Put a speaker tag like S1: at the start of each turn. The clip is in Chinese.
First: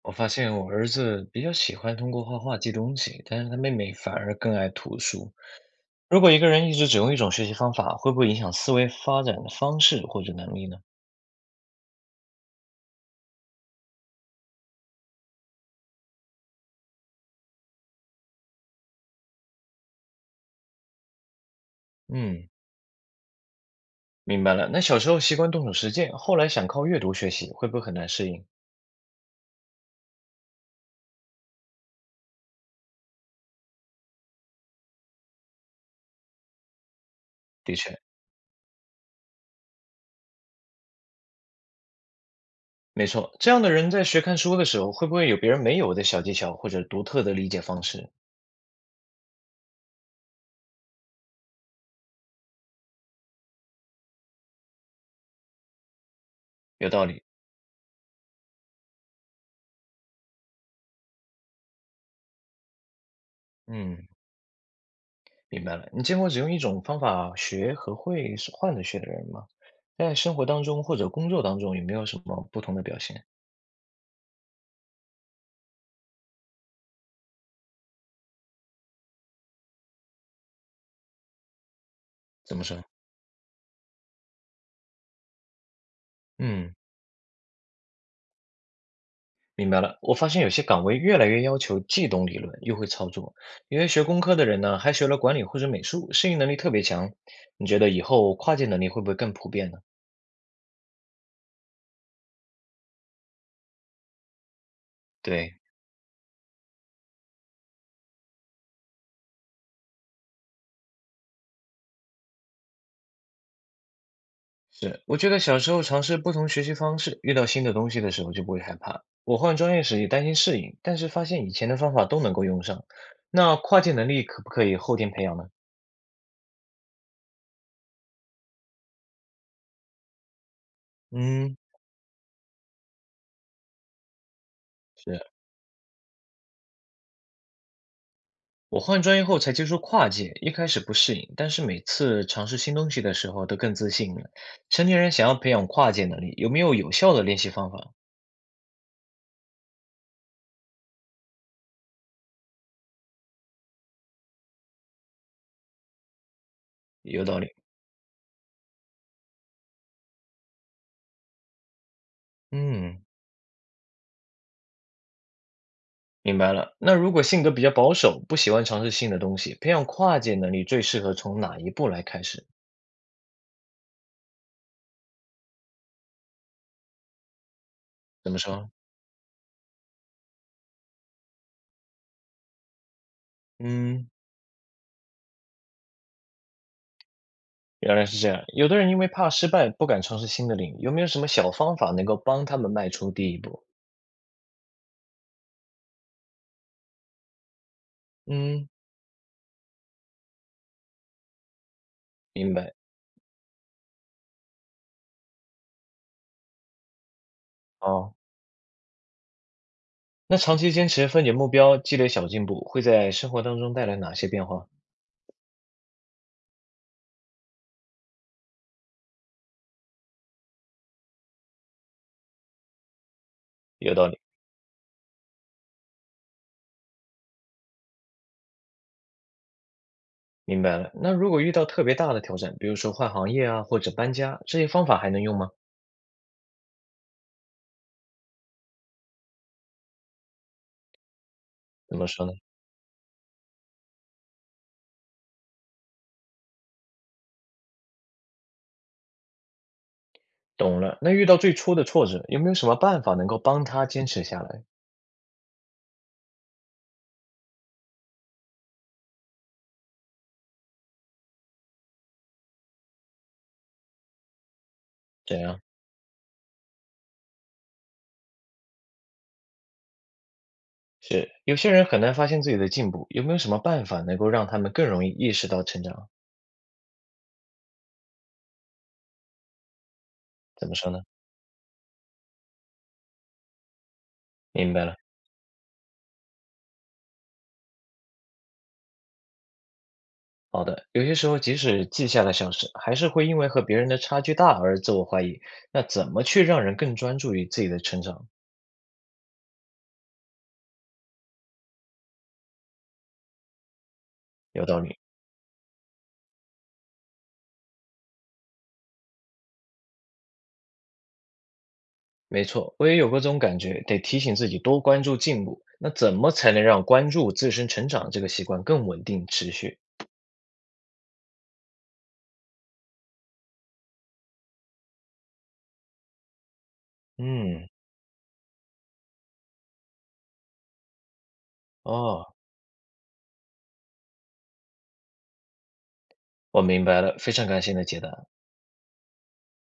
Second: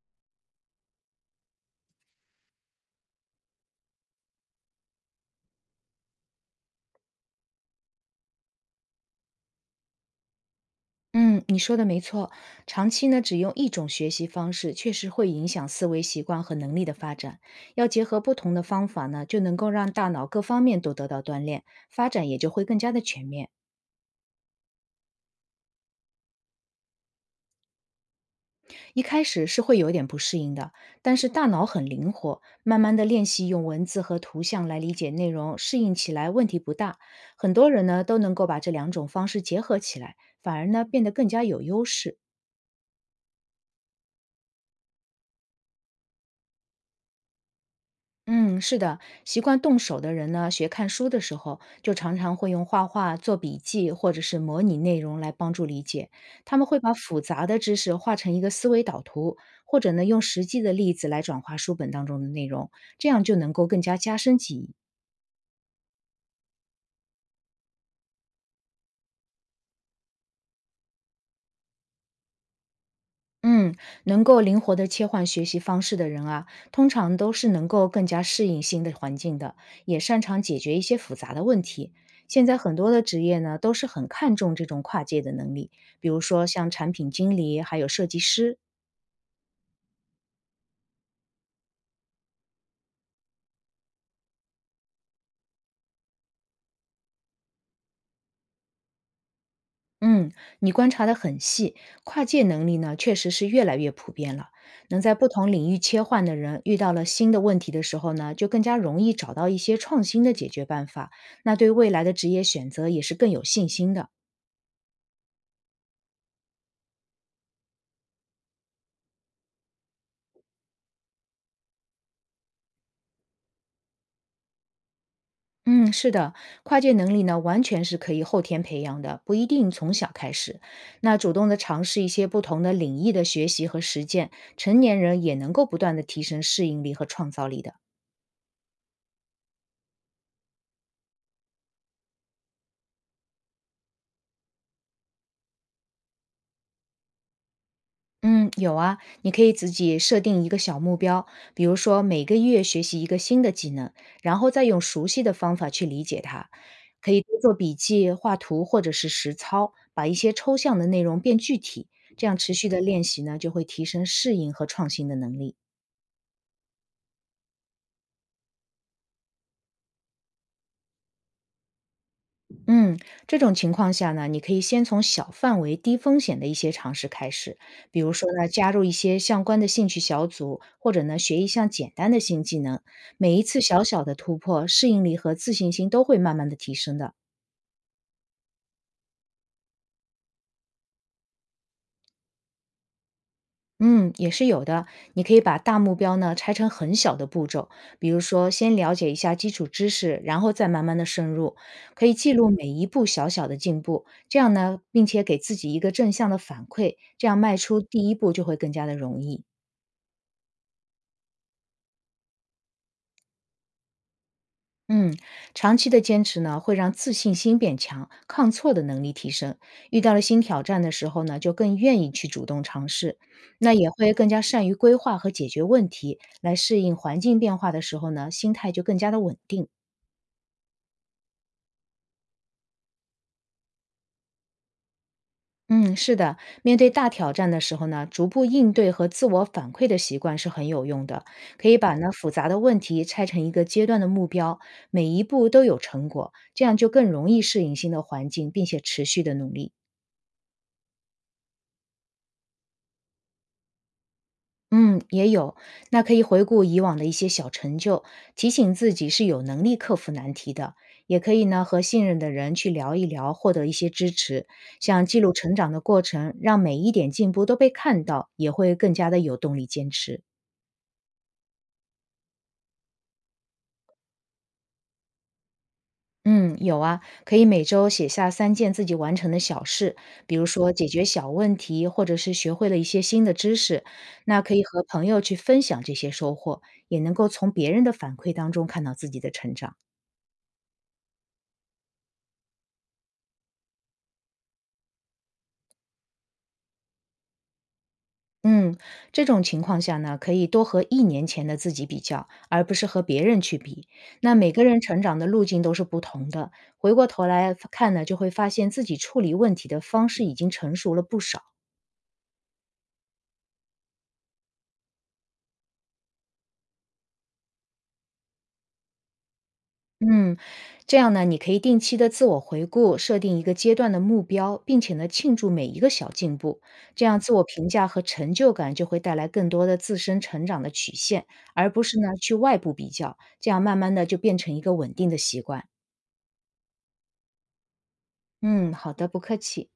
S1: 我发现我儿子比较喜欢通过画画记东西，但是他妹妹反而更爱图书。如果一个人一直只用一种学习方法，会不会影响思维发展的方式或者能力呢？
S2: 嗯，你说的没错，长期呢只用一种学习方式，确实会影响思维习惯和能力的发展。要结合不同的方法呢，就能够让大脑各方面都得到锻炼，发展也
S1: 嗯，
S2: 就会更加的全面。
S1: 明白了。那小时候习惯动手实践，后来想靠阅读学习，会不会很难适应？
S2: 一开始是会有点不适应的，但是大脑很灵活，慢慢的练习用文字和图像来理解内容，适应起来问题不大。很多
S1: 的
S2: 人
S1: 确，
S2: 呢都能够把这两种方式结合起来，反而呢变得更加有优势。
S1: 没错。这样的人在学看书的时候，会不会有别人没有的小技巧或者独特的理解方式？
S2: 嗯，是的，习惯动手的人呢，学看书的时候，就常常会用画画、做笔记或者是模拟内容来帮助理解。他们会
S1: 有
S2: 把
S1: 道
S2: 复
S1: 理。
S2: 杂的知识画成一个思维导图，或者呢，用实际的例子来转化书本当中的内容，这样就能够更加
S1: 嗯。
S2: 加深记忆。
S1: 明白了，你见过只用一种方法学和会是换着学的人吗？在生活当中或者工作当中，有没有什么不同的表现？
S2: 嗯，能够灵活的切换学习方式的人啊，通常都是能够更加适应新的环境的，也擅长解决一些复杂的问题。现
S1: 怎
S2: 在
S1: 么
S2: 很
S1: 说？
S2: 多的职业呢，都是很看重这种跨界的能力，比如说像
S1: 嗯，
S2: 产品经理，还有设计师。
S1: 明白了。我发现有些岗位越来越要求既懂理论又会操作，因为学工科的人呢，还学了管理或者美术，适应能力特别强。你觉得以后跨界能力会不会更普遍呢？
S2: 嗯，你观察的很细，跨界能力呢，确实是越来越普遍了。能在不同
S1: 对。
S2: 领域切换的人，遇到了新的问题的时候呢，就更加容易找到一些创新的解决办法，那对未来的职业选择也是更有信心的。
S1: 是，我觉得小时候尝试不同学习方式，遇到新的东西的时候就不会害怕。我换专业时也担心适应，但是发现以前的方法都能够用上。那跨界能力可不可以后天培养呢？
S2: 嗯，是的，跨界能力呢，完全是可以后天培养的，不一定从小开始。那主动的
S1: 嗯，
S2: 尝试一些不同的领域的学习和实践，成年
S1: 是，
S2: 人也能够不断的提升适应力和创造力的。
S1: 我换专业后才接触跨界，一开始不适应，但是每次尝试新东西的时候都更自信了。成年人想要培养跨界能力，有没有有效的练习方法？
S2: 嗯，有啊，你可以自己设定一个小目标，比如说每个月学习一个新的技能，然后再用熟悉的方法去理解它。可以
S1: 有
S2: 多
S1: 道理。
S2: 做笔记、画图或者是实操，把一些抽象的内容变具体，这样持续的
S1: 嗯，
S2: 练习呢，就会提升适应和创新的能力。
S1: 明白了。那如果性格比较保守，不喜欢尝试新的东西，培养跨界能力最适合从哪一步来开始？
S2: 嗯，这种情况下呢，你可以先从小范围、低风险的一些尝试开始，比如说
S1: 怎么
S2: 呢，加
S1: 说？
S2: 入一些相关的兴趣小组，或者呢，学一项简单的新技能。每一次小小
S1: 嗯，
S2: 的突破，适应力和自信心都会慢慢的提升的。
S1: 原来是这样。有的人因为怕失败，不敢尝试新的领域，有没有什么小方法能够帮他们迈出第一步？
S2: 嗯，也是有的。你可以把大目标呢拆成很小的步骤，比如说
S1: 嗯，
S2: 先了解一下基础知识，然后再慢慢的深入。可以记录
S1: 明
S2: 每
S1: 白。
S2: 一步小小的进步，这样呢，并且给自己一个正向的反馈，这样迈出第一
S1: 哦，
S2: 步就会更加的容易。
S1: 那长期坚持、分解目标、积累小进步，会在生活当中带来哪些变化？
S2: 嗯，长期的坚持呢，会让自信心变强，抗挫的能力提升。遇到了新挑战的时候呢，就更愿意去主动尝试，那也
S1: 有道
S2: 会
S1: 理，
S2: 更加善于规划和解决问题，来适应环境变化的时候呢，心态就更加的稳定。
S1: 明白了。那如果遇到特别大的挑战，比如说换行业啊，或者搬家，这些方法还能用吗？
S2: 嗯，是的，面对大挑战的时候呢，逐步应对和自我反馈的习惯是很有用的。可以把
S1: 怎么
S2: 呢
S1: 说
S2: 复
S1: 呢？
S2: 杂的问题拆成一个阶段的目标，每一步都有成果，这样就更容易适应新的环境，并且持续的努力。
S1: 懂了。那遇到最初的挫折，有没有什么办法能够帮他坚持下来？
S2: 嗯，也有。那可以回顾以往的一些小成就，提醒自己是有能力克服难题的。也可以呢，和信任的人去聊一聊，获得一些支持。像记录
S1: 怎
S2: 成
S1: 样？
S2: 长的过程，让每一点进步都被看到，也会更加的有动力坚持。
S1: 是，有些人很难发现自己的进步，有没有什么办法能够让他们更容易意识到成长？
S2: 嗯，有啊，可以每周写下3件自己完成的小事，比如
S1: 怎
S2: 说
S1: 么
S2: 解
S1: 说呢？
S2: 决小问题，或者是学会了一些新的知识。那可以
S1: 明
S2: 和
S1: 白了。
S2: 朋友去分享这些收获，也能够从别人的反馈当中看到自己的成长。
S1: 好的，有些时候即使记下了小事，还是会因为和别人的差距大而自我怀疑。那怎么去让人更专注于自己的成长？
S2: 嗯，这种情况下呢，可以多和1年前的自己比较，而不是和别人去比。那每个
S1: 有
S2: 人
S1: 道理，
S2: 成长的路径都是不同的，回过头来看呢，就会发现自己处理问题的方式已经成熟了不少。
S1: 没错，我也有过这种感觉，得提醒自己多关注进步。那怎么才能让关注自身成长这个习惯更稳定持续？
S2: 嗯，这样呢，你可以定期的自我回顾，设定一个阶段的目标，并且呢，庆祝每一个小进步，这样自我评
S1: 嗯，
S2: 价和成就感就会带来更多的自身成长的曲线，而不是呢去
S1: 哦，
S2: 外部比较，这样慢慢的就变成一个稳定的习惯。
S1: 我明白了，非常感谢你的解答。
S2: 嗯，好的，不客气。